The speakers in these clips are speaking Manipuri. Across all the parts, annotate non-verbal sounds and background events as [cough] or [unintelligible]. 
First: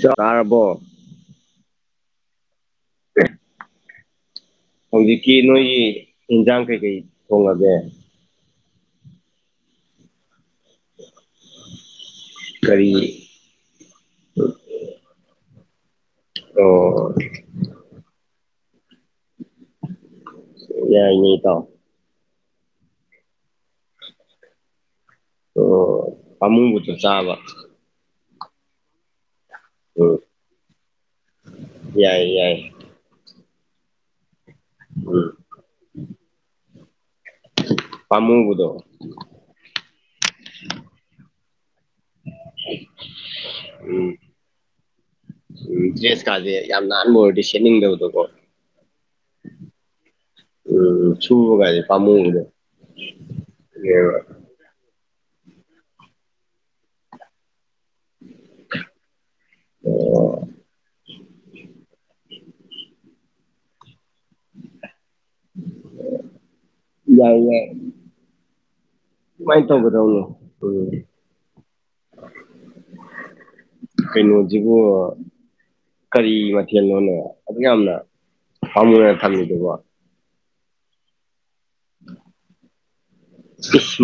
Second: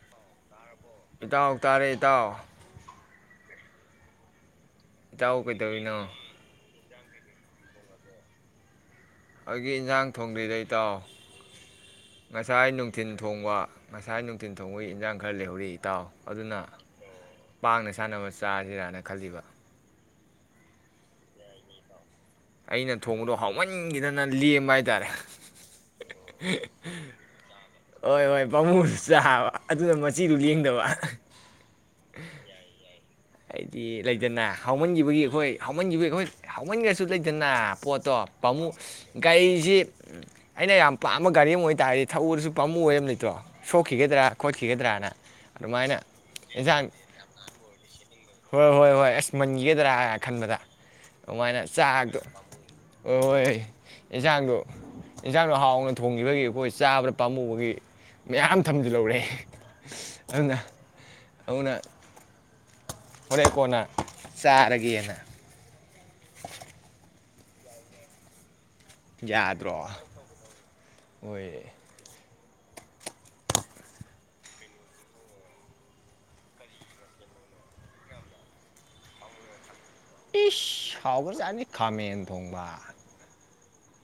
ꯇꯥꯔꯕꯣ ꯏꯇꯥꯎ ꯇꯥꯔꯦ ꯏꯇꯥꯎ ꯍꯧꯖꯤꯛꯀꯤ ꯏꯇꯥꯎ ꯅꯣꯏꯒꯤ ꯀꯩꯗꯧꯔꯤꯅꯣ ꯏꯟꯖꯥꯡ ꯀꯩꯀꯩ ꯇꯣꯡꯉꯒꯦ ꯑꯩꯒꯤ ꯏꯟꯖꯥꯡ ꯊꯣꯡꯗꯤꯗꯩ ꯏꯇꯥꯎ ꯉꯁꯥꯏ ꯀꯔꯤ ꯅꯨꯡꯊꯤꯤꯟ ꯊꯣꯡꯕ ꯉꯁꯥꯏ ꯅꯨꯡꯊꯤꯟ ꯊꯣꯡꯕꯒꯤ ꯏꯟꯖꯥꯡ ꯈꯔ ꯂꯩꯍꯧꯔꯤ ꯏꯇꯥꯎ ꯑꯗꯨꯅ ꯑꯣ ꯄꯥꯡꯅ ꯁꯥꯟꯅꯕ ꯆꯥꯁꯤꯔꯥꯅ ꯈꯜꯂꯤꯕ ꯌꯥꯏꯅꯦ ꯏꯇꯥꯎ ꯑꯩꯅ ꯊꯣꯡꯕꯗꯣ ꯍꯥꯎꯃꯟꯈꯤꯗꯅ ꯂꯦꯝꯕ ꯍꯥꯏꯇꯥꯔꯦ ꯑꯣ ꯄꯥꯃꯨꯕꯗꯣ ꯆꯥꯕ ꯍꯣꯏ ꯍꯣꯏ ꯄꯥꯝꯃꯨꯁꯨ ꯆꯥꯕ ꯑꯗꯨꯅ ꯎꯝ ꯃꯆꯤꯗꯨ ꯂꯦꯡꯗꯕ ꯌꯥꯏ ꯌꯥꯏ ꯍꯥꯏꯗꯤ ꯂꯩꯗꯅ ꯍꯧꯥꯎꯃꯟꯈꯤꯕꯒꯤ ꯎꯝ ꯑꯩꯈꯣꯏ ꯍꯥꯎꯃꯟꯈꯤꯕꯒꯤ ꯑꯩꯈꯣꯏ ꯋꯥ ꯁꯨ ꯂꯩꯗꯅ ꯄꯣꯠꯇꯣ ꯄꯥꯝꯃꯨ ꯄꯥꯝꯃꯨꯕꯗꯣ ꯒꯥꯔꯤꯁꯤ ꯑꯩꯅ ꯌꯥꯝ ꯄꯥꯝꯃ ꯒꯥꯔꯤ ꯃꯣꯏ ꯇꯔꯗꯤ ꯊꯛꯎꯔꯁꯨ ꯄꯥꯝꯃꯨ ꯑꯣꯏꯕꯅꯤꯇꯣ ꯎꯝ ꯁꯣꯛꯈꯤꯒꯗ꯭ꯔꯥ ꯈꯣꯠꯈꯤꯒꯗ꯭ꯔꯅ ꯎꯝ ꯑꯗꯨꯃꯥꯏꯅ ꯗ꯭ꯔꯦꯁ ꯀꯥꯁꯦ ꯌꯥꯝ ꯌꯦꯟꯁꯥꯡ ꯅꯥꯟꯕ ꯑꯣꯏꯔꯗꯤ ꯁꯦꯠꯅꯤꯡꯗꯕꯗꯣꯀꯣ ꯍꯣꯏ ꯍꯣꯏ ꯍꯣꯏ ꯑꯁ ꯃꯟꯒꯗ꯭ꯔꯥ ꯈꯟꯕꯗ ꯎꯝ ꯑꯗꯨꯃꯥꯏꯅ ꯁꯨꯕꯒꯁꯦ ꯆꯥꯛꯇꯣ ꯄꯥꯝꯃꯨꯕꯗꯣ ꯍꯣꯏ ꯍꯣꯏ ꯍꯣꯏ ꯑꯗꯨꯅꯦꯕ ꯌꯦꯟꯖꯥꯡꯗꯣ ꯏꯟꯁꯥꯡꯅꯣ ꯍꯥꯎꯅ ꯊꯣꯡꯈꯤꯕꯒꯤ ꯑꯩꯈꯣꯏ ꯆꯥꯕꯗ ꯄꯥꯝꯃꯨꯕꯒꯤ ꯃꯌꯥꯝ ꯊꯝꯁꯨ ꯂꯧꯔꯦ ꯑꯣ ꯑꯗꯨꯅ ꯑꯃꯅ ꯍꯣꯔꯦ ꯀꯣꯟꯅ ꯆꯥꯔꯒꯦꯅ ꯌꯥꯏ ꯌꯥꯏ ꯃꯥꯏ ꯇ ꯌꯥꯗ꯭ꯔꯣ ꯀꯗꯅ ꯍꯣꯏ ꯀꯩꯅꯣꯁꯤꯕꯨ ꯀꯔꯤ ꯃꯊꯦꯜꯅꯣꯅꯣ ꯑꯗꯨꯛ ꯌꯥꯝꯅ ꯄꯥꯎꯝꯃꯤꯅ ꯊꯝꯃꯤꯗꯨꯕ ꯍꯕꯅꯤ ꯈꯥꯃꯦꯟ ꯊꯣꯡꯕ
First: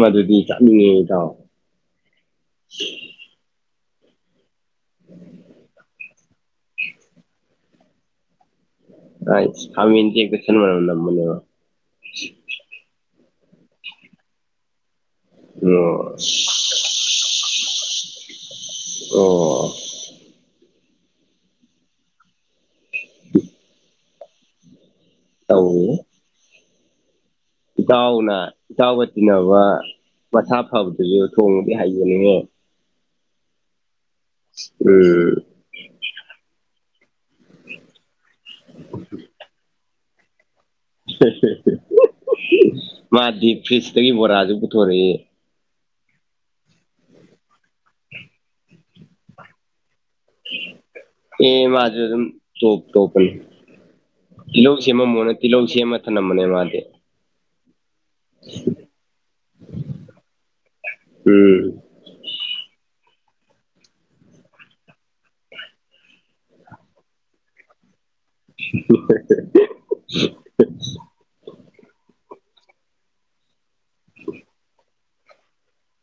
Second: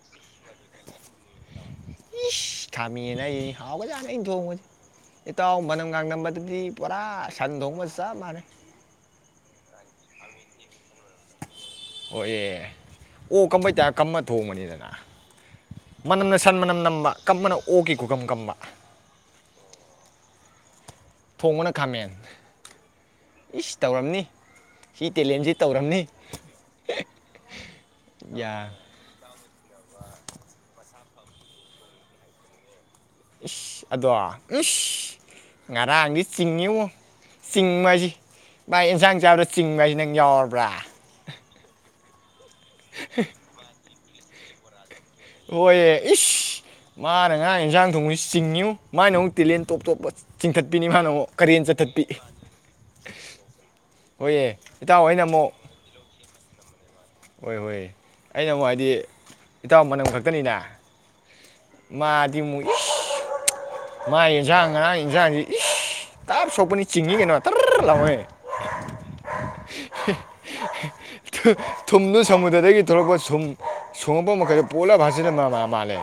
ꯃꯥꯗꯨꯗꯤ ꯌꯥ ꯊꯥꯎꯕꯖꯥꯅ ꯑꯩꯅ ꯊꯣꯡꯕꯁꯦ ꯏꯇꯥꯎ ꯃꯅꯝꯒꯥꯡꯂꯝꯝꯕꯗꯗꯤ ꯄꯨꯔꯥ ꯁꯟ ꯊꯣꯡꯕꯁ ꯆꯞ ꯃꯥꯟꯅꯩ ꯑ ꯁꯇ ꯈꯦꯟꯂꯝꯃ ꯃꯔꯔꯅ ꯑꯣꯏ ꯑꯦ ꯑꯣ ꯀꯝꯕꯩ ꯇꯥ ꯀꯝꯃ ꯊꯣꯡꯕꯅꯤꯗꯅ ꯑꯣ ꯃꯅꯝꯅ ꯁꯟ ꯃꯅꯝ ꯅꯝꯕ ꯀꯞꯃꯅ ꯑꯣꯛꯈꯤ ꯈꯨꯨꯀꯝ ꯀꯝꯕ ꯑꯣ ꯊꯣꯡꯕꯅ ꯈꯥꯃꯦꯟ ꯏ ꯇꯧꯔꯝꯅꯤ ꯁꯤ ꯇꯦꯂꯦꯟꯁꯤ ꯇꯧꯋꯤ ꯇꯧꯔꯝꯅꯤ ꯏꯇꯥꯎꯅ ꯌꯥ ꯏꯇꯥꯎꯒ ꯇꯤꯟꯅꯕ ꯄꯊꯥ ꯐꯕꯗ ꯑꯗꯨꯁꯨ ꯊꯣꯡꯗ ꯍꯥꯏ ꯅꯉꯦ ꯏ ꯑꯗꯋꯥ ꯏꯁ ꯎꯝ ꯉꯔꯥꯡ ꯑꯪꯗꯤ ꯆꯤꯡꯅꯤꯌ ꯆꯤꯡꯁꯤ ꯃꯥꯥꯏ ꯏꯟꯁꯥꯡ ꯆꯥꯕꯗ ꯆꯤꯡ ꯍꯥꯏꯁꯤ ꯅꯪ ꯌꯥꯎꯔꯕ꯭ꯔꯥ ꯍ ꯃꯥꯗꯤꯞ ꯐꯤꯁ ꯑꯒꯤ ꯕꯣꯔꯥꯥꯁ ꯄꯨꯊꯣꯔꯛꯏꯦ ꯍꯣꯏ ꯏꯁ ꯃꯥꯅ ꯉꯥ ꯏꯟꯖꯥꯡ ꯊꯣꯡꯕꯁꯤ ꯆꯤꯡꯉꯌꯨ ꯃꯥꯏꯅ ꯑꯃꯨꯛ ꯇꯦꯂꯦꯟ ꯇꯣꯞ ꯇꯣꯞꯄ ꯆꯤꯡꯈꯠ ꯑꯦ ꯃꯥꯁꯨ ꯑꯗꯨꯝ ꯇꯣꯞ ꯇꯣꯞꯄꯅꯤ ꯍꯣꯏꯌꯦ ꯇꯤꯜꯍꯧ ꯏꯇꯥꯎ ꯑꯩꯅ ꯁꯦꯝꯃꯝꯃꯣꯅꯦ ꯑꯃꯨꯛ ꯇꯤꯜꯍꯧ ꯁꯦꯝꯃ ꯊꯝꯂꯝꯝꯕꯅꯦ ꯃꯥꯗꯤ ꯍꯣꯏ ꯍꯣꯏ ꯑꯩꯅ ꯑꯃꯨꯛ ꯍꯥꯏꯗꯤ ꯏꯇꯥꯎ ꯃꯅꯝ ꯈꯛꯇꯅꯤꯅ ꯎꯝ ꯃꯥꯗꯤ ꯃꯨ ꯃꯥꯏ ꯌꯦꯖꯥ ꯉꯅꯥ ꯌꯦꯖꯥꯡꯁꯤ ꯏ ꯇꯞ ꯁꯣꯛꯄꯅꯤ ꯆꯤꯡꯉꯤ ꯀꯩꯅꯣ ꯇꯔ ꯂꯥꯎꯦ ꯇ ꯊꯨꯝꯗꯨ ꯁꯃꯨꯗ꯭ꯔꯗꯒꯤ ꯊꯣꯛꯂꯛꯄ ꯁꯨꯝ ꯁꯣꯡꯕꯣ ꯃꯈꯩ ꯄꯣꯂꯚꯥꯁꯥ ꯅꯥ ꯃꯥꯂꯦ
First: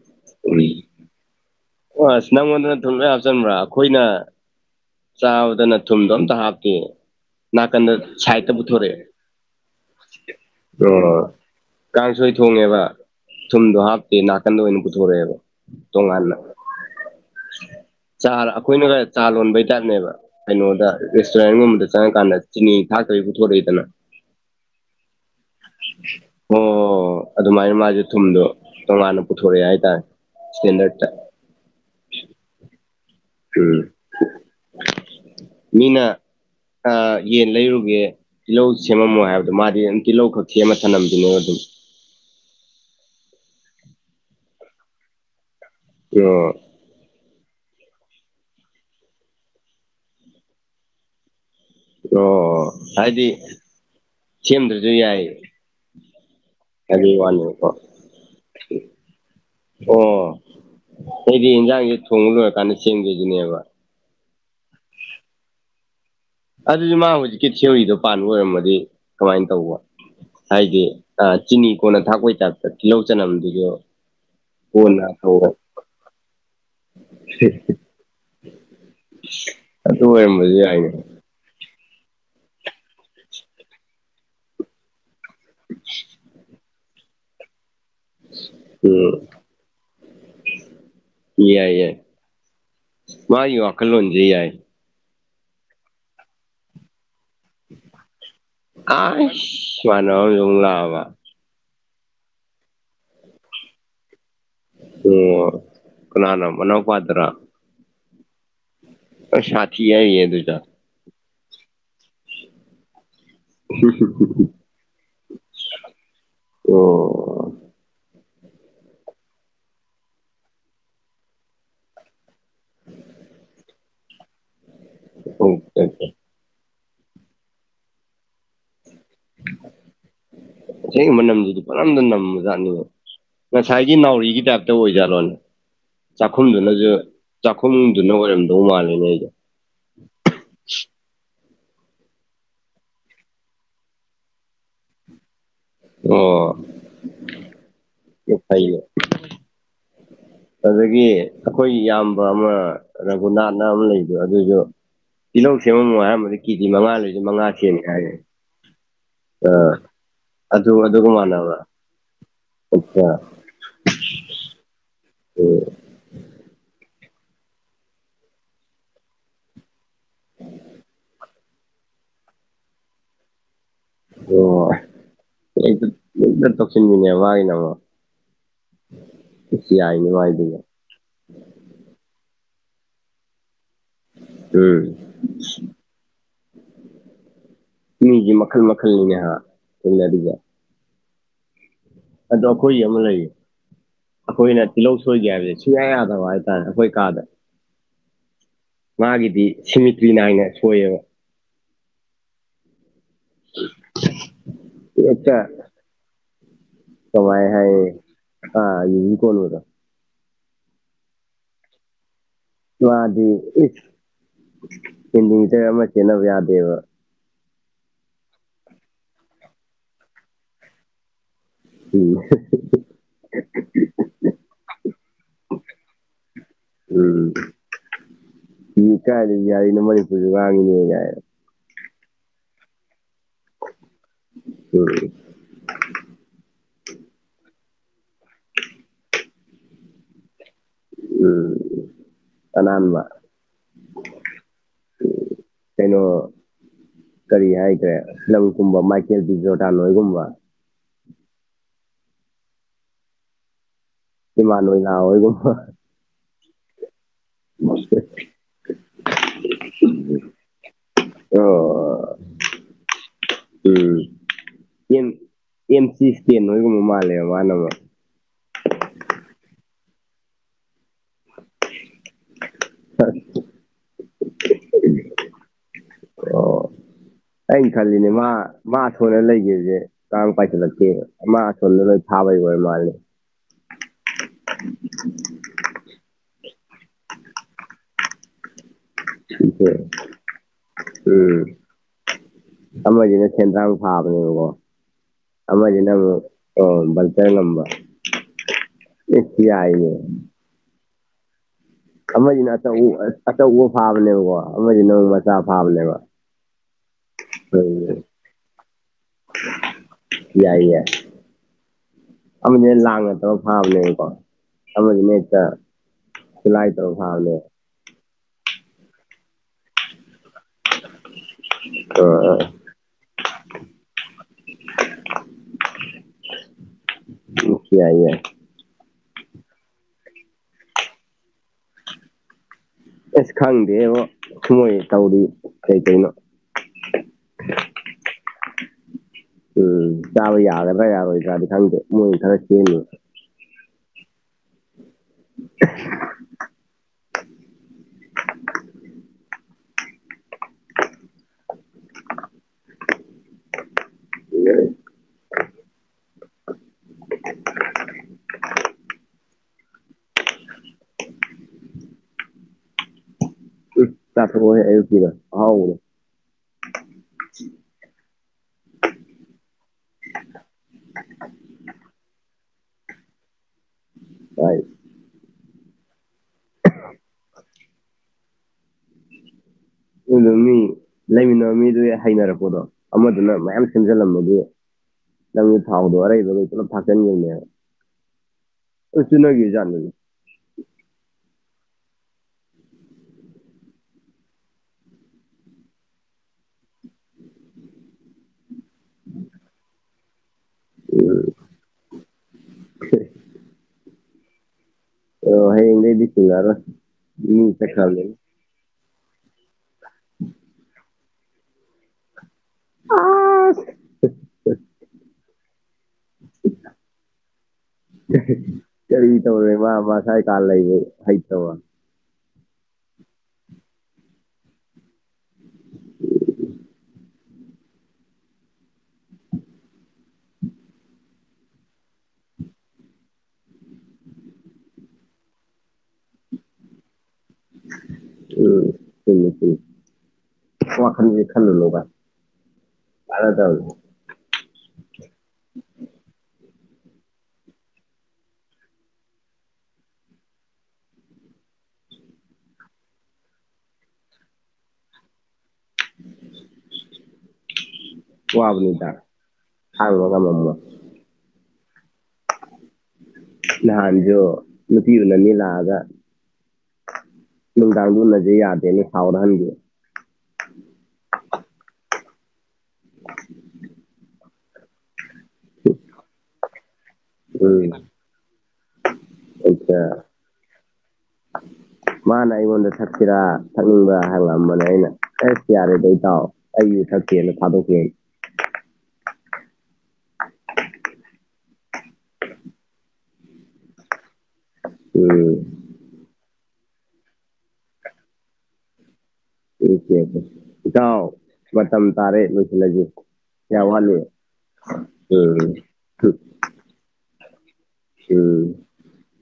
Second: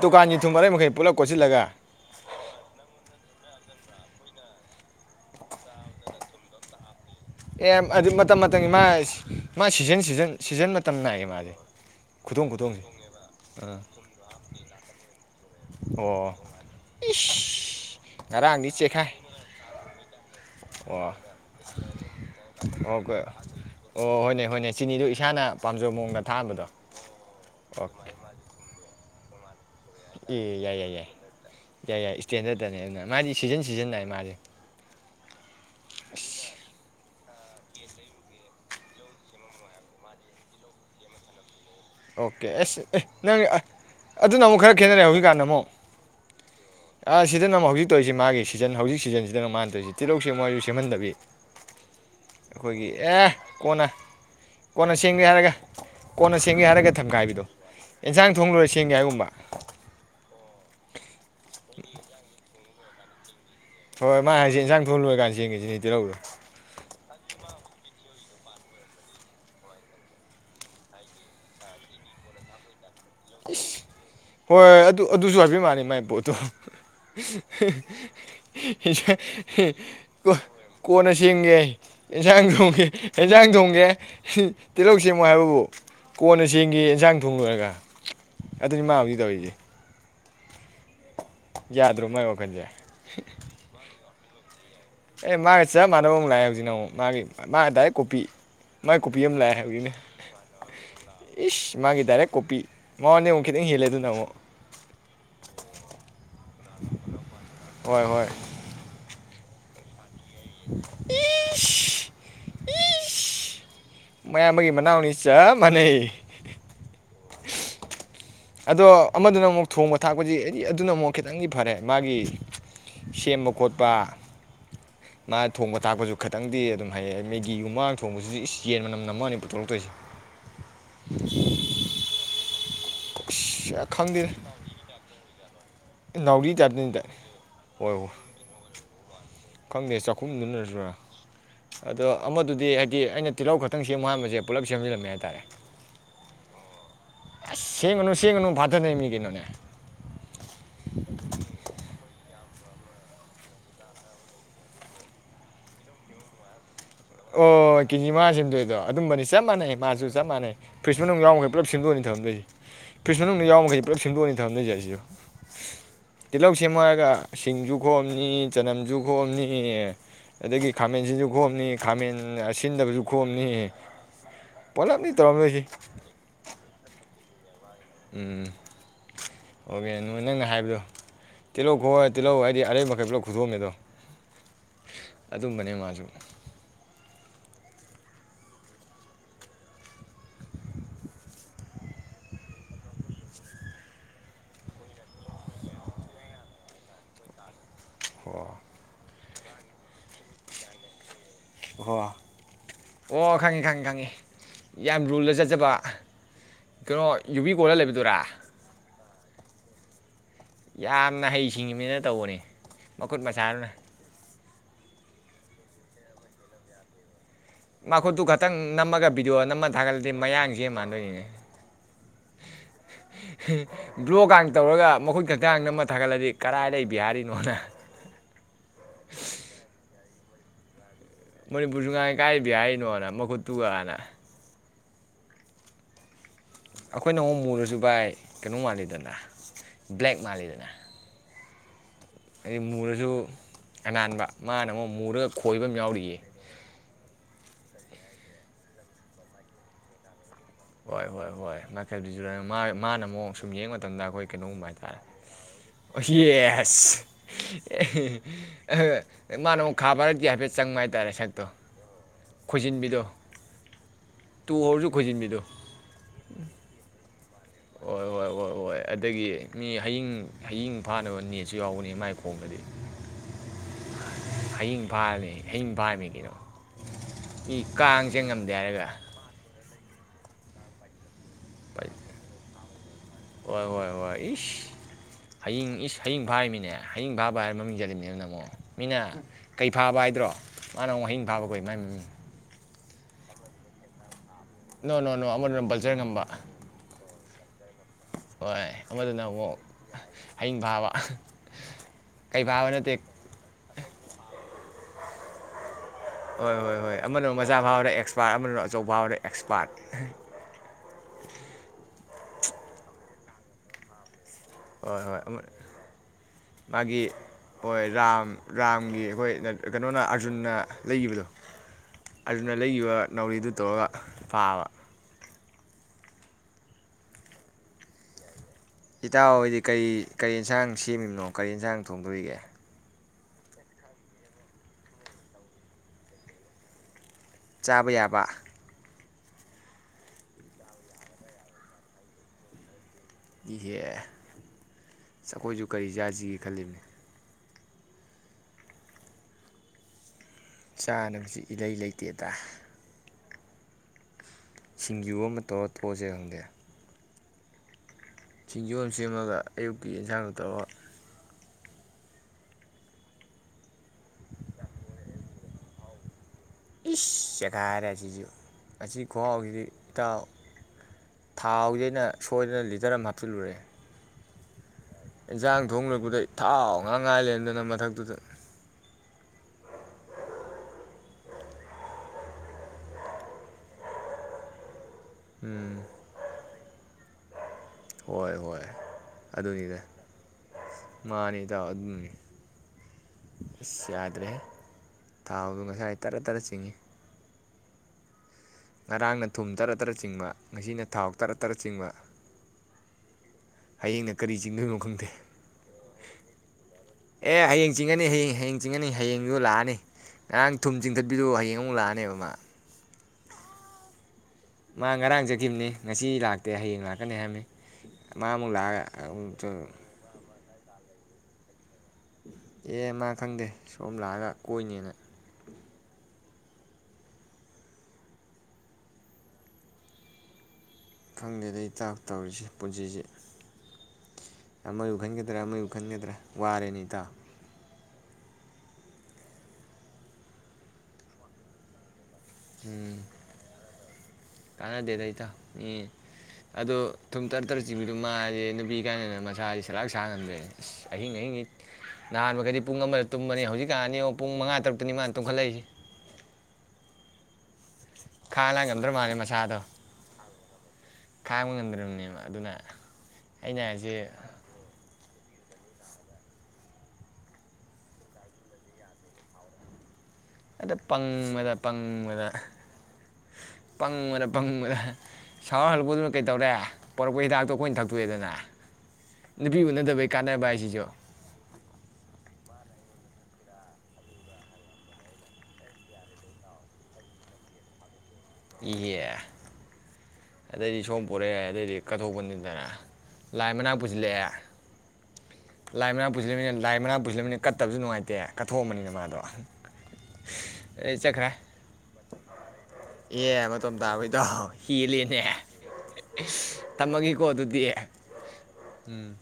ꯇꯒꯥꯟ ꯊꯨꯝꯕ ꯂꯩꯦ ꯃꯈꯩ ꯄꯨꯣꯏꯁꯤꯜꯂꯒ ꯑꯁ ꯅꯪꯉꯣꯟꯗꯅ ꯊ ꯂ ꯍꯥꯞꯆꯟꯕ꯭ꯔꯥ ꯑꯩꯈꯣꯏꯅ ꯆꯥꯎꯥꯕꯗꯅ ꯊꯨꯝꯗꯣ ꯑꯝꯇ ꯍꯥꯞꯇꯦ ꯑꯦ ꯅꯥꯀꯟꯗ ꯑꯗꯨ ꯃꯇꯝ ꯁꯥꯏꯠꯇ ꯃꯇꯝꯒꯤ ꯃꯥ ꯄꯨꯊꯣꯔꯛꯑꯦ ꯃꯥ ꯁꯤꯖꯟ ꯁꯤꯖꯟ ꯁꯤꯖꯟ ꯃꯇꯝ ꯑꯣ ꯅꯥꯏꯌꯦ ꯃꯥꯁꯦ ꯀꯥꯡꯁꯣꯏ ꯈꯨꯊꯣꯡ ꯊꯣꯡꯉꯦꯕ ꯈꯨꯊꯣꯡꯁꯦ ꯊꯨꯝꯗꯣ ꯍꯥꯞꯇꯦ ꯅꯥꯀꯟꯗ ꯑꯣꯏꯅ ꯄꯨꯊꯣꯔꯛꯑꯦꯕ ꯑꯣ ꯇꯣꯉꯥꯟꯅ ꯏꯁ ꯆꯥ ꯉꯔꯥꯡꯗꯤ ꯑꯩꯈꯣꯏꯅꯒ ꯆꯦꯈꯥꯏ ꯆꯥ ꯂꯣꯟꯕꯩ ꯇꯥꯏꯞꯅꯦꯕ ꯀꯩꯅꯣꯗ ꯑꯣ ꯔꯦꯁꯇꯨꯔꯦꯟꯒꯨꯝꯕꯗ ꯆꯪꯉꯀꯥꯟꯗ ꯆꯤꯅꯤ ꯑꯣ ꯊꯥꯛꯇꯩ ꯄꯨꯊꯣꯔꯛꯏꯗꯅ ꯑꯣ ꯍꯣꯏꯅꯦ ꯍꯣꯏꯅꯦ ꯆꯤꯅꯤꯗꯨ ꯏꯁꯥꯅ ꯄꯥꯝꯖꯕ ꯃꯑꯣꯡꯗ ꯊꯥꯛꯍꯟꯕꯗꯣ ꯑꯣ ꯑꯗꯨꯃꯥꯏꯅ ꯑꯣ ꯃꯥꯁꯦ ꯊꯨꯝꯗꯣ ꯇꯣꯉꯅ ꯄꯨꯊꯣꯔꯑꯦ ꯍꯥꯏꯗꯤ ꯑꯦ ꯌꯥꯏ ꯌꯥꯏ ꯆꯠꯇ ꯌꯥꯏ ꯌꯥꯏ ꯌꯥꯏ ꯏꯁꯇꯦꯟꯗꯔꯗꯅꯦ ꯑꯗꯨꯅ ꯃꯥꯗꯤ ꯁꯤꯖꯟ ꯁꯤꯖꯟꯅ ꯍꯥꯏ ꯃꯥꯗꯤ ꯃꯤꯅ ꯑ ꯌꯦꯟ ꯂꯩꯔꯨꯒꯦ ꯇꯤꯜꯍꯧ ꯁꯦꯝꯃꯝꯃꯣ ꯍꯥꯏꯕꯗꯣ ꯃꯥꯗꯤ ꯑꯗꯨ ꯇꯤꯜꯍꯧ ꯈꯛ ꯁꯦꯝꯃ ꯊꯝꯂꯝꯝꯃꯤꯅꯦ ꯑꯗꯨꯝ ꯑꯣꯀꯦ ꯑꯦꯁ ꯑꯦ ꯅꯪ ꯑꯗꯨꯅ ꯑꯃꯨꯛ ꯈꯔ ꯈꯦꯠꯅꯔꯦ ꯍꯧꯖꯤꯛꯀꯥꯟꯗ ꯑꯃꯨꯛ ꯑꯣ ꯁꯤꯗꯅ ꯑꯃꯨꯛ ꯍꯧꯖꯤꯛ ꯇꯧꯔꯤꯁꯤ ꯃꯥꯒꯤ ꯁꯤꯖꯟ ꯍꯧꯖꯤꯛ ꯁꯤꯖꯟꯁꯤꯗꯅꯨꯛ ꯃꯥꯅ ꯇꯧꯔꯤꯁꯤ ꯇꯤꯜꯍꯧꯁꯦꯝꯃꯣ ꯍꯥꯏꯁꯨ ꯁꯦꯝꯍꯟꯗꯕꯤ ꯑꯣ ꯑꯩꯈꯣꯏꯒꯤ ꯍꯥꯏꯗꯤ ꯑꯦ ꯀꯣꯟꯅ ꯁꯦꯝꯗ꯭ꯔꯁꯨ ꯀꯣꯟꯅ ꯁꯦꯝꯒꯦ ꯌꯥꯏ ꯍꯥꯏꯔꯒ ꯀꯣꯟꯅ ꯆꯦꯡꯒꯦ ꯍꯥꯏꯔꯒ ꯑꯗꯨꯒꯤ ꯊꯝꯒꯥꯏꯕꯤꯗꯣ ꯋꯥꯅꯦꯕꯀꯣ ꯌꯦꯟꯁꯥꯡ ꯊꯣꯡꯂꯣꯏꯔ ꯆꯦꯡꯒꯦ ꯍꯥꯏꯒꯨꯝꯕ ꯑꯣ ꯑꯩꯗꯤ ꯌꯦꯟꯖꯥꯡꯁꯦ ꯊꯣꯡꯉ ꯂꯣꯏꯔꯀꯥꯟꯗ ꯁꯦꯝꯒꯦꯁꯤꯅꯦꯕ ꯍꯣꯏ ꯃꯥ ꯍꯥꯏꯁꯦ ꯏꯟꯁꯥꯡ ꯊꯣꯡ ꯂꯣꯏꯔꯀꯥꯟꯗ ꯁꯦꯝꯒꯦ ꯁꯤꯅꯦ ꯇꯦꯜ ꯍꯧꯗꯣ ꯑꯗꯨꯗꯤ ꯃꯥ ꯍꯧꯖꯤꯛꯀꯤ ꯊꯤꯑꯣꯔꯤꯗꯣ ꯄꯥꯟꯕ ꯑꯣꯏꯔꯝꯃꯗꯤ ꯀꯃꯥꯏꯅ ꯇꯧꯕ ꯍꯥꯏꯗꯤ ꯆꯤꯅꯤ ꯀꯣꯟꯅ ꯊꯥꯛꯄꯩ ꯇꯥꯏꯞꯇ ꯇꯤꯜꯍꯧ ꯏꯁ ꯆꯅꯝꯗꯨꯁꯨ ꯍꯣ ꯍꯣꯏ ꯑꯗꯨ ꯀꯣꯟꯅ ꯑꯗꯨꯁꯨ ꯊꯧꯕ ꯍꯥꯏꯕꯤ ꯃꯥꯜꯂ ꯃꯥꯏ ꯄꯣꯠꯇꯣ ꯑꯗꯨ ꯑꯣꯏꯔꯝꯕꯁꯨ ꯌꯥꯏꯅꯦ ꯀꯣꯟꯅ ꯁꯦꯝꯒꯦꯌꯦ꯫ ꯌꯦꯟꯁꯥꯡ ꯊꯣꯡꯒꯦ ꯑꯦꯟꯁꯥꯡ ꯊꯣꯡꯒꯦ ꯇꯤꯜꯍꯧ ꯁꯦꯝꯃꯨ ꯍꯥꯏꯕꯕꯨ ꯀꯣꯟꯅ ꯁꯦꯝ ꯁꯦꯝꯒꯦꯌꯦ ꯏꯟꯖꯥꯡ ꯊꯣꯡꯂꯣꯏꯔꯒꯥ ꯑꯗꯨꯅꯤ ꯃꯥ ꯎꯝ ꯍꯨꯖꯤꯛ ꯇꯧꯔꯤꯁꯦ꯫ ꯌꯥꯏ - ꯌꯥꯏ ꯌꯥꯗ꯭ꯔꯣ ꯃꯥꯏ ꯋꯥꯈꯜꯁꯦ ꯃꯥꯒꯤ ꯋꯥꯈꯜꯂꯣꯟꯅꯤ꯫ ꯌꯥꯏ ꯑꯦ ꯃꯥꯒ ꯆꯞ ꯃꯥꯟꯅꯕ ꯑꯃꯃꯨꯛ ꯂꯥꯝꯑ ꯍꯧꯖꯤꯛꯅ ꯑꯃꯨꯛ ꯃꯥꯒꯤ ꯃꯥ ꯗꯥꯏꯔꯦꯛ ꯀꯣꯄꯤ ꯃꯥꯏ ꯀꯣꯄꯤ ꯑꯁ ꯑꯃ ꯂꯥꯛꯑꯦ ꯍꯥꯏꯕꯒꯤꯅꯦ ꯏꯃꯥꯟꯅꯕ ꯏꯁ ꯃꯥꯒꯤ ꯗꯥꯏꯔꯦꯛ ꯀꯣꯄꯤ ꯃꯉꯣꯟꯗ ꯑꯃꯨꯛ ꯈꯤꯇꯪ ꯍꯦꯜꯂꯦ ꯑꯗꯨꯅ ꯑꯃꯨꯛ꯫ ꯑꯃꯁꯨ ꯑꯃꯨꯛ ꯂꯥꯛꯑꯕ ꯑꯣ ꯀꯅꯥꯅꯣ ꯃꯅꯥꯎꯄꯥꯗꯨꯔꯣ ꯍꯣꯏ - ꯍꯣꯏ ꯫ ꯁꯥꯊꯤ ꯌꯥꯏꯌꯦ꯫ [unintelligible] ꯏꯁ ꯏꯁ꯫ [unintelligible] ꯆꯞ ꯃꯥꯅꯩ ꯫ ꯑꯣ꯫ ꯑꯗꯣ ꯑꯃꯗꯨꯅ ꯑꯃꯨꯛ ꯊꯣꯡꯕ ꯊꯥꯛꯄꯁꯤ ꯑꯩꯗꯤ ꯑꯗꯨꯅ ꯑꯃꯨꯛ ꯈꯤꯇꯪꯗꯤ ꯐꯔꯦ ꯃꯥꯒꯤ ꯁꯦꯝꯕ ꯈꯣꯠꯄ ꯃꯥ ꯊꯣꯡꯕ ꯊꯥꯛꯄꯁꯨ ꯈꯤꯇꯪꯗꯤ ꯑꯗꯨꯝ ꯍꯩ ꯌꯦ ꯃꯤꯒꯤ ꯃꯅꯥ ꯊꯣꯡꯕꯁꯤꯗꯤ ꯏꯁ ꯌꯦꯟ ꯃꯅꯝ ꯅꯝꯃꯅꯤ ꯄꯨꯊꯣꯔꯛꯇꯣꯏꯁꯦ ꯃꯅꯝꯗꯨꯗꯤ ꯄꯪꯅꯝꯗ ꯅꯝꯕꯥ ꯖꯠꯅꯤꯗ꯫ ꯏꯁ ꯉꯁꯥꯏꯒꯤ ꯈꯪꯗꯦꯗ ꯅꯥꯎꯔꯤꯒꯤ ꯇꯥꯏꯞꯇ ꯑꯣꯏꯖꯠꯂꯣꯅꯦ? ꯅꯥꯎꯔꯤ ꯆꯥꯛꯈꯨꯝꯗꯨꯅꯖꯨ ꯇꯥꯏꯞꯇꯅꯤꯗ ꯍꯣꯏ ꯍꯣꯏ ꯆꯥꯛꯈꯨꯝꯗꯨꯅ ꯑꯣꯏꯔꯝꯗꯧ ꯃꯥꯜꯂꯦꯅꯦ ꯑꯩꯗꯤ꯫ ꯈꯪꯗꯦ ꯆꯥꯛꯈꯨꯝꯗꯨ ꯅꯥꯖꯨꯔꯥ꯫ ꯑꯗꯣ ꯑꯃꯗꯨꯗꯤ ꯍꯥꯏꯗꯤ ꯑꯩꯅ ꯇꯤꯜꯍꯧ ꯈꯛꯇꯪ ꯁꯦꯝꯃꯨ ꯍꯥꯟꯕꯁꯦ ꯄꯨꯂꯞ ꯁꯦꯝꯖꯤꯜꯂꯝꯃꯦ ꯍꯥꯏꯇꯥꯔꯦ꯫ ꯑꯣ ꯁꯦꯝꯒꯅꯨ- ꯁꯦꯝꯒꯅꯨ ꯐꯩꯅꯦ ꯐꯠꯊꯥꯅꯩꯅꯤ ꯀꯩꯅꯣꯅꯦ꯫ ꯑꯗꯒꯤ ꯑꯩꯈꯣꯏ ꯏꯌꯥꯝꯕ ꯑꯃꯒ ꯔꯒꯨꯅꯥꯠ ꯑꯃ ꯂꯩꯕꯗ ꯑꯗꯨꯁꯨ ꯇꯤꯜꯍꯧ ꯁꯦꯝꯃꯃꯨ ꯍꯥꯏꯔꯝꯕꯗꯤ ꯀꯦꯖꯤ ꯃꯉꯥ ꯂꯩꯔꯤꯁꯦ ꯃꯉꯥ ꯁꯦꯝꯃꯦ ꯑꯣ ꯀꯦꯖꯤ ꯍꯥꯏꯌꯦ ꯃꯉꯥ ꯁꯦꯝꯗꯣꯏꯗꯣ ꯑꯗꯨꯝꯕꯅꯤ ꯆꯞ ꯑꯥ ꯃꯥꯟꯅꯩ ꯃꯥꯁꯨ ꯆꯞ ꯃꯥꯟꯅꯩ ꯑꯗꯨ ꯐ꯭ꯔꯤꯖ ꯑꯗꯨꯒ ꯃꯅꯨꯡ ꯌꯥꯎꯃꯈꯩ ꯃꯥꯟꯅꯕ꯭ꯔꯥ ꯄꯨꯂꯞ ꯁꯦꯝꯗꯣꯛꯑꯅꯤ ꯊꯝꯗꯣꯏꯁꯦ ꯑꯠꯆꯥ ꯐ꯭ꯔꯤꯖ ꯃꯅꯨꯡꯗ ꯌꯥꯎꯕꯃꯈꯩꯗꯤ ꯄꯨꯂꯞ ꯁꯦꯝꯗꯣꯛꯑꯅꯤ ꯊꯝꯗꯣꯏꯁꯦ ꯑꯩꯁꯤꯁꯨ꯫ ꯑꯣ꯫ ꯇꯤꯜꯍꯧ ꯁꯦꯝꯃꯨ ꯍꯥꯏꯔꯒ ꯁꯤꯡꯖꯨ ꯈꯣꯛꯑꯝꯅꯤ ꯆꯅꯝꯁꯨ ꯈꯣꯛꯑꯝꯅꯤ꯫ ꯑꯗꯒꯤ ꯈꯥꯃꯦꯟꯁꯤꯁꯨ [unintelligible] ꯈꯥꯃꯦꯟ ꯑꯁꯤꯟꯗꯕꯁꯨ ꯈꯣꯛ ꯑꯃꯅꯤ꯫ ꯑꯣ ꯍꯦꯛꯇꯥ ꯇꯧꯁꯤꯟꯗꯅꯦ ꯃꯒꯤꯗꯣ [inaudible] ꯎꯝ ꯑꯣꯀꯦ ꯌꯥꯏꯅꯦ ꯅ ꯅꯪꯅ ꯃꯥꯏꯗꯨꯅ ꯍꯥꯏꯕꯗꯣ ꯇꯤꯜꯍꯧ ꯈꯣ ꯇꯤꯜꯍꯧ ꯑꯩ ꯑ ꯑꯔꯩ ꯃꯈꯩ ꯄꯨꯂꯞ ꯈꯣꯛꯇꯣꯛꯑꯝꯃꯦꯗꯣ ꯎꯝ ꯃꯥꯁꯨ ꯃꯤꯖꯦ ꯃꯈꯜ ꯃꯈꯜꯅꯤꯅꯦꯍ ꯊꯦꯡꯅꯔꯤꯖꯦ ꯑꯗꯣ ꯑꯩꯈꯣꯏꯒꯤ ꯑꯃ ꯂꯩꯌꯦ ꯑꯩꯈꯣꯏꯅ ꯇꯤꯜꯍꯧ ꯁꯣꯏꯒꯦ ꯍꯥꯏꯕꯁꯦ ꯁꯨꯡꯌꯥ ꯌꯥꯗꯕ ꯍꯥꯏꯇꯥꯔꯦ ꯑꯩꯈꯣꯏ ꯀꯥꯗ [inaudible] ꯃꯥꯒꯤꯗꯤ ꯁꯤꯃꯤꯇ꯭ꯔꯤ ꯅꯥꯏꯅ ꯁꯣꯏꯌꯦꯕ ꯋꯥ ꯑꯣ ꯈꯪꯉꯤ ꯈꯪꯉꯤ ꯈꯪꯉꯤ ꯌꯥꯝ ꯔꯨꯜꯗ ꯍꯦꯛꯇ ꯆꯠꯆꯕ ꯀꯩꯅꯣ ꯀꯃꯥꯏ ꯌꯨꯕꯤ ꯀꯣꯜꯂ ꯍꯥꯏꯌꯦ ꯂꯩꯕꯗꯨꯔꯥ [inaudible] ꯌꯥꯝꯅ ꯍꯩꯁꯤꯡꯉꯤꯅꯤꯅ ꯇꯧꯕꯅꯤ ꯃꯈꯨꯠ ꯋꯥꯗꯤ ꯃꯁꯥꯗꯨꯅ ꯁꯦꯟꯇꯤꯃꯤꯇꯔ ꯑꯃꯥ ꯅꯦ ꯆꯦ ꯅꯕ ꯌꯥꯗꯕ ꯃꯈꯨꯠꯇꯨ ꯈꯛꯇꯪ ꯅꯝꯃꯒ ꯚꯤꯗꯤꯑꯣ ꯅꯝꯃ ꯊꯥꯒꯠꯂꯗꯤ ꯃꯌꯥꯡꯁꯤ ꯃꯥꯟꯗꯣꯏꯅꯤꯅꯦ ꯎꯝ ꯕ꯭ꯂꯣꯒ ꯇꯧꯔꯒ ꯃꯈꯣꯏ ꯈꯆꯥꯡ ꯅ ꯑꯃ ꯊꯥꯒꯠꯂꯗꯤ ꯀꯗꯥꯥꯏꯗꯩ ꯎꯝ ꯕꯤꯍꯔꯤꯅꯣꯅ ꯃꯤ ꯀꯥꯏꯗꯒꯤ [inaudible] ꯃꯅꯤꯄꯨꯔꯁꯨ ꯉꯥꯏ ꯀꯥꯏꯕꯤ ꯍꯥꯏꯔꯤꯅꯣꯅ ꯃꯈꯨꯠ ꯇꯨꯒꯅ ꯎꯝ ꯑꯩꯈꯣꯏꯅ ꯑꯃꯨꯛ ꯃꯨꯔꯁꯨ ꯚꯥꯏ ꯀꯩꯅꯣ ꯃꯥꯜꯂꯤꯗꯅ ꯕ꯭ꯂꯦꯛ ꯃꯥꯜꯂꯤꯗꯅ ꯎꯝ ꯍꯥꯏꯩ ꯑꯅꯥꯟꯕ ꯃꯨꯔꯁꯨ ꯑꯅꯥꯟꯕ ꯃꯥꯅ ꯑꯃꯨꯛ ꯃꯨꯔꯒ ꯈꯣꯏꯕ ꯑꯃ ꯌꯥꯎꯔꯤꯌꯦ ꯒꯨꯝꯕ ꯃꯥꯏꯀꯦꯜ ꯕꯤꯖꯣꯗꯥ ꯅꯣꯏꯒꯨꯝꯕ ꯍꯣꯏ ꯍꯣꯏ ꯍꯣꯏ ꯅꯠꯇꯔꯗꯤ ꯌꯨꯔꯥꯏ ꯃꯥꯅꯃꯨꯛ ꯁꯨꯝ ꯌꯦꯡꯕ ꯃꯇꯝ ꯃꯇꯝꯗ ꯑꯩꯈꯣꯏ ꯏꯃꯥꯟ ꯀꯩꯅꯣꯒꯨꯝꯕ ꯍꯣꯏ ꯂꯥ ꯍꯥꯏꯇꯥꯔꯦ ꯍꯣꯏꯒꯨꯝꯕ ꯑꯁꯤ ꯑꯁ ꯃꯥꯅ ꯑꯃꯨꯛ ꯈꯥꯕꯥꯔꯗꯤ ꯍꯥꯏꯐꯦꯠ ꯆꯪꯕ ꯍꯥꯏꯇꯥꯔꯦ ꯁꯛꯇꯣ ꯑꯣ ꯈꯣꯏꯖꯤꯟꯕꯤꯗꯣ ꯇꯨ ꯍꯧꯔꯁꯨ ꯎꯝ ꯈꯣꯏꯖꯤꯟꯕꯤꯗꯣ ꯑꯦꯝ ꯁꯤ ꯀꯤꯟ ꯅꯣꯏꯒꯨꯝꯕ ꯃꯥꯂꯦꯕ ꯋꯥꯂꯕ ꯍꯣꯏ ꯍꯣꯏ ꯍꯣꯏ ꯍꯣꯏ ꯑꯗꯒꯤ ꯃꯤ ꯍꯌꯤꯡ ꯍꯌꯤꯡ ꯐꯥꯅꯕ ꯅꯦꯠꯁꯨ ꯌꯥꯎꯒꯅꯤ ꯃꯥꯏꯈꯣꯡꯗꯗꯤ ꯐꯔ ꯍꯌꯤꯡ ꯄꯥꯔꯝꯃꯦ ꯍꯌꯤꯡ ꯄꯥꯔꯃꯤ ꯀꯩꯅꯣ ꯑꯣ ꯃꯤ ꯑꯩꯅ ꯀꯥꯡ ꯈꯜꯂꯤꯅꯦ ꯆꯦꯟ ꯃꯥ ꯉꯝꯗꯦ ꯃꯥ ꯍꯥꯏꯔꯒ ꯊꯣꯟꯅ ꯂꯩꯈꯤꯕꯁꯦ ꯀꯥꯡ ꯄꯥꯏ ꯁꯜꯂꯛꯇꯦꯕ ꯑ ꯆꯅꯅꯣꯏ ꯊꯥꯕꯒꯤ ꯑꯣꯏ ꯃꯥ ꯍꯔꯤ ꯍꯣꯏ ꯍꯣꯏ ꯍꯣꯏ ꯏꯁ ꯍꯌꯤꯡ ꯏꯁꯁ ꯍꯌꯤꯡ ꯐꯥꯔꯤꯃꯤꯅꯦ ꯍꯌꯤꯡ ꯐꯥꯕ ꯍꯥꯏꯔ ꯃꯃꯤꯡ ꯆꯠꯂꯤꯅꯤꯅ ꯅꯪꯅꯃꯣꯛ ꯃꯤꯅ ꯁꯤꯁꯦ ꯀꯩ ꯐꯥꯕ ꯍꯥꯏꯗ꯭ꯔꯣ ꯃꯥꯅ ꯑꯃꯨꯛ ꯍꯌꯤꯡ ꯎꯝ ꯐꯥꯕꯈꯣꯏ ꯃꯥꯏ ꯑꯃꯁꯤꯅ ꯁꯦꯟꯗ꯭ꯔꯥꯡ ꯐꯥꯕꯅꯦꯕꯀꯣ ꯅꯣ ꯅꯣ ꯅꯣ ꯑꯃꯗꯨꯅ ꯑꯃꯁꯤꯅ ꯕꯜꯆꯔ ꯉꯝꯕ ꯑꯃꯨꯛ ꯑꯣ ꯕꯜꯇꯔ ꯉꯝꯕ ꯍꯣꯏ ꯑꯃꯗꯨꯅ ꯑꯦꯁ ꯑꯃꯨꯛ ꯍꯌꯤꯡ ꯐꯥꯕ ꯀꯩ ꯑꯃꯅ ꯐꯥꯕ ꯑꯆꯧ ꯅꯠꯇꯦ ꯑꯆꯧꯕ ꯐꯥꯕꯅꯦꯕꯀꯣ ꯑꯃꯁꯤ ꯃꯆꯥ ꯐꯕꯅꯦꯕ ꯍꯣꯏ ꯍꯣꯏ ꯍꯣꯏ ꯑꯃꯅ ꯃꯆꯥ ꯐꯥꯕꯗ ꯑꯦꯛꯁꯄꯥꯔꯠ ꯑꯃꯅ ꯑꯆꯧ ꯐꯥꯕꯗ ꯑꯦꯛꯁꯄꯥꯔꯠ ꯌꯥꯏ ꯌꯥꯏ ꯃꯥ ꯂꯩꯔꯤꯕꯣ ꯍꯣꯏ ꯑꯃꯖꯤꯅ ꯍꯦꯠꯇ ꯍꯣꯏ ꯈꯨꯠꯂꯥꯏ ꯇꯧꯔ ꯐꯕꯅꯦ ꯎꯝ ꯔꯥꯝꯒꯤ ꯑꯩꯈꯣꯏ ꯀꯩꯅꯣꯅ ꯑꯥꯔꯖꯨꯟꯅ ꯂꯩꯒꯤꯕꯗꯨ ꯑ ꯑ ꯑꯥꯔꯖꯨꯟꯅ ꯂꯩꯈꯤꯕ ꯅꯥꯎꯔꯤꯗꯨ ꯇꯧꯔꯒ ꯐꯥꯕ ꯎꯝ ꯌꯥꯏ ꯌꯥꯏ ꯏꯇꯥꯎ ꯍꯣꯏꯗꯤ ꯀꯔꯤ ꯀꯔꯤ ꯌꯦꯟꯁꯥꯡ ꯁꯦꯝꯃꯤꯕꯅꯣ ꯀꯔꯤ ꯌꯦꯟꯁꯥꯡ ꯊꯣꯡꯗꯣꯔꯤꯒꯦ ꯑꯁ ꯈꯪꯗꯦꯕꯣ ꯁꯨꯝꯃꯣꯏ ꯇꯧꯔꯤ ꯀꯩ ꯀꯩꯅꯣ ꯆꯥꯕ ꯌꯥꯕ ꯎꯝ ꯆꯥꯕ ꯌꯥꯒ꯭ꯔ ꯗ꯭ꯔ ꯌꯥꯔꯣꯏꯗ꯭ꯔꯗꯤ ꯈꯪꯗꯦ ꯃꯣꯏ ꯈꯔ ꯁꯦꯝꯃꯤ ꯏꯍꯦ ꯑꯈꯣꯏꯁꯨ ꯀꯔꯤ ꯆꯥꯁꯤꯒꯦ ꯈꯜꯂꯤꯕꯅꯤ ꯆꯥꯅꯕꯁꯤ ꯏꯂꯩ ꯂꯩꯇꯦꯗ ꯁꯤꯡꯖꯨ ꯑꯃ ꯇꯧꯔ ꯊꯣꯛꯑꯁꯤꯔ ꯈꯪꯗꯦ ꯁꯤꯡꯖꯨ ꯑꯃ ꯁꯦꯝꯃꯒ ꯑꯌꯨꯛꯀꯤ ꯌꯦꯟꯁꯥꯡꯗꯨ ꯇꯧꯔ ꯆꯥꯊꯣꯛꯑꯣꯍꯦ ꯑꯌꯨꯛꯀꯤ ꯑꯍꯥꯎꯕꯗꯨ ꯏꯁ ꯆꯦꯈꯥꯏꯔꯦ ꯑꯁꯤꯁꯨ ꯑꯁꯤ ꯈꯨꯍꯥꯎꯁꯤꯗꯤ ꯏꯇꯥꯎ ꯊꯥꯎꯁꯤ ꯑꯩꯅ ꯁꯣꯏꯗꯅ ꯂꯤꯇꯔ ꯑꯃ ꯍꯥꯞꯆꯤꯜꯂꯨꯔꯦ ꯏꯟꯁꯥꯡ ꯊꯣꯡꯂꯣꯏꯕꯒ ꯊꯥꯎ ꯉꯥꯡ ꯉꯥꯏ ꯂꯩꯔꯝꯗꯅ ꯃꯊꯛꯇꯨꯗ ꯑꯗꯨ ꯃꯤ ꯂꯩꯃꯤꯟꯅꯕ ꯃꯤꯗꯨꯒꯤ ꯍꯩꯅꯔꯛꯄꯗꯣ ꯑꯃꯗꯨꯅ ꯃꯌꯥꯝ ꯁꯦꯝꯖꯤꯜꯂꯝꯕꯒꯤ ꯅꯪꯒꯤ ꯊꯥꯎꯗꯣ ꯑꯔꯩꯗꯣ ꯑꯔꯩꯕ ꯄꯨꯂꯞ ꯊꯥꯛꯆꯟꯂꯤꯅꯦ ꯍꯣꯏ ꯍꯣꯏ ꯑꯗꯨꯅꯤꯅꯦ ꯆꯨꯅꯈꯤꯕꯖꯥꯠꯅꯤꯅꯦ ꯃꯥꯅꯤ ꯏꯇꯥꯎ ꯑꯗꯨꯝꯅꯤ ꯑꯁ ꯌꯥꯗ꯭ꯔꯦꯍꯦ ꯊꯥꯎꯗꯣ ꯉꯁꯥꯏ ꯇꯔꯥ ꯇꯔꯥ ꯆꯤꯡꯏꯤ ꯉꯔꯥꯡꯅ ꯊꯨꯝ ꯇꯔꯥ ꯇꯔꯥ ꯆꯤꯡꯕ ꯉꯁꯤꯅ ꯊꯥꯎ ꯇꯔꯥ ꯇꯔꯥ ꯆꯤꯡꯕ ꯍ ꯍꯌꯦꯡꯅ ꯀꯔꯤ ꯆꯤꯡꯗꯣꯏꯅꯣ ꯈꯪꯗꯦ ꯑꯣ ꯍꯥꯌꯦꯡꯗꯩꯗꯤ ꯆꯤꯡꯉꯔꯣꯏ ꯍꯌꯦꯡꯁꯨ ꯂꯥꯛꯑꯅꯤ ꯉꯔꯥꯡ ꯊꯨꯝ ꯆꯤꯡꯗ ꯕꯤꯗꯑꯣ ꯍꯌꯦꯡ ꯑꯃꯨꯛꯥꯛꯑꯅꯦꯕ ꯃꯥ ꯑ ꯃꯥ ꯉꯔꯥꯡ ꯆꯠꯈꯤꯕꯅꯤ ꯉꯁꯤ ꯂꯥꯛꯇꯦ ꯍꯌꯦꯡ ꯂꯥꯛꯀꯅꯤ ꯍꯥꯏꯕꯅꯤ ꯃꯥ ꯑꯃꯨꯛ ꯂꯥꯛꯑꯒ ꯆꯥ ꯂꯩꯕ ꯍꯩꯇꯧꯔ ꯑꯦ ꯃꯥ ꯈꯪꯗꯦ ꯁꯣꯝ ꯂꯥꯛꯑꯒ ꯀꯣꯏꯅꯦꯅ ꯈꯪꯗꯦꯗ ꯏꯇꯥꯎ ꯇꯧꯔꯤꯁꯡꯁ ꯇꯧꯔꯤꯁꯦ ꯄꯨꯟꯁꯤꯁꯦ ꯑꯃꯕꯨ ꯈꯟꯒꯗ꯭ꯔꯥ ꯑꯃꯕꯨ ꯈꯟꯒꯗ꯭ꯔꯥ ꯋꯥꯔꯦꯅꯤ ꯏꯇꯥꯎ ꯎꯝ ꯋꯥꯃ ꯈ ꯈꯜꯂꯨꯅꯨ ꯚꯥꯏ ꯀꯥꯟꯅꯗꯃꯦ ꯀꯥꯅꯗꯦꯗ ꯏꯇꯥꯎ ꯑꯗꯣ ꯊꯨꯝ ꯇꯔꯨ ꯇꯔꯨꯛ ꯆꯤꯡꯕꯤꯗꯨꯣ ꯃꯥꯜꯁꯦ ꯅꯨꯄꯤ ꯀꯥꯏꯅꯅ ꯃꯁꯥꯁꯤ ꯁꯂꯥꯛ ꯁꯥꯥꯡ ꯉꯝꯗ꯭ꯔꯦ ꯑꯁ ꯑꯍꯤꯡ ꯑꯍꯤꯡꯒꯤ ꯅꯍꯥꯟ ꯃꯈꯈꯩꯗꯤ ꯄꯨꯡ ꯑꯃꯗ ꯇꯨꯝꯕꯅꯤ ꯍꯧꯖꯤꯛꯀꯥꯟꯅꯤ ꯌꯦꯉꯛ ꯄꯨꯡ ꯃꯉꯥ ꯇꯔꯨꯛꯇꯅꯤ ꯃꯥꯅ ꯇꯨꯝꯈꯠꯂꯛꯏꯦ ꯈꯥꯡ ꯂꯥꯡ ꯋꯥꯕꯅꯤꯗ ꯉꯝꯗ꯭ꯔ ꯃꯥꯜꯂꯦ ꯃꯁꯥꯗꯣ ꯊꯪꯂꯗ ꯃꯃ ꯈꯥꯡꯕ ꯉꯝꯗ꯭ꯔꯕꯅꯦꯕ ꯑꯗꯨꯅ ꯑꯩꯅ ꯍꯥꯏꯁꯦ ꯅꯍꯥꯟꯁꯨ ꯅꯨꯄꯤꯗꯨꯅꯅꯤ ꯂꯥꯛ ꯑꯗ ꯅꯨꯡꯗꯥꯡꯁꯨ ꯎꯟꯅꯁꯦ ꯌꯥꯗꯦꯅ ꯁꯥꯎꯔꯒ ꯍꯟꯒꯦ ꯑꯗ ꯄꯪꯕꯗ ꯄꯪꯕꯗ ꯄꯪꯕꯗ ꯄꯪꯕꯗ ꯁꯥꯎꯔ ꯍꯜꯂꯛꯄꯗꯨꯅ ꯀꯩꯗꯧꯔꯦ ꯄꯣꯔꯛꯄ ꯍꯤꯗꯥꯛꯇꯣ ꯎꯝ ꯑꯩꯈꯣꯏꯅ ꯊꯛꯇꯣꯛꯑꯦꯗꯅꯦ ꯅꯨꯄꯤꯕꯨ ꯍꯦꯛꯇ ꯎꯅꯗꯕꯩ ꯀꯥꯟꯅꯕ ꯍꯥꯏꯁꯤꯁꯨ ꯃꯥꯅ ꯑꯩꯉꯣꯟꯗ ꯊꯛꯁꯤꯔꯥ ꯊꯛꯅꯤꯡꯕ꯭ꯔꯥ ꯍꯪꯉꯛꯑꯝꯕꯅꯦ ꯑꯩꯅ ꯑꯩꯁ ꯌꯥꯔꯦꯗ ꯏꯇꯥꯎ ꯑꯩ ꯌꯨ ꯊꯛꯇꯦꯅ ꯊꯥꯗꯣꯛꯈꯤꯕꯅꯦ ꯏꯍꯑꯦ ꯑꯗꯩꯗꯤ ꯁꯣꯝ ꯄꯣꯔꯛꯑꯦ ꯑꯗꯩꯗꯤ ꯀꯠꯊꯣꯛꯄꯅꯤꯗꯅ ꯂꯥꯏ ꯃꯅꯥꯛ ꯄꯨꯁꯤꯜꯂꯛꯑꯦ ꯂꯥꯏ ꯃꯅꯥꯛ ꯄꯨꯁꯤꯜꯂꯃꯤꯅꯤꯅ ꯂꯥꯏ ꯃꯅꯥꯛ ꯄꯨꯁꯤꯜꯂꯕꯅꯤꯅ ꯀꯠꯇꯕꯁꯨ ꯅꯨꯡꯉꯥꯏꯇꯦ ꯀꯠꯊꯣꯛꯑꯝꯕꯅꯤꯅ ꯃꯥꯗꯣ ꯑꯣꯀꯦꯀ ꯑꯗꯩ ꯏꯇꯥꯎ ꯆꯠꯈ꯭ꯔꯦ ꯃꯇꯝ ꯇꯥꯔꯦ ꯂꯣꯏꯁꯤꯜꯂꯁꯤ ꯑꯦ ꯌꯥꯝ ꯃꯇꯝ ꯋꯥꯠꯂꯤ ꯇꯥꯔꯕ ꯍꯦꯂꯦꯅꯦ ꯎꯝ ꯊꯝꯃꯒꯦ ꯀꯣ ꯑꯗꯨꯗꯤ ꯎꯝ ꯎꯝ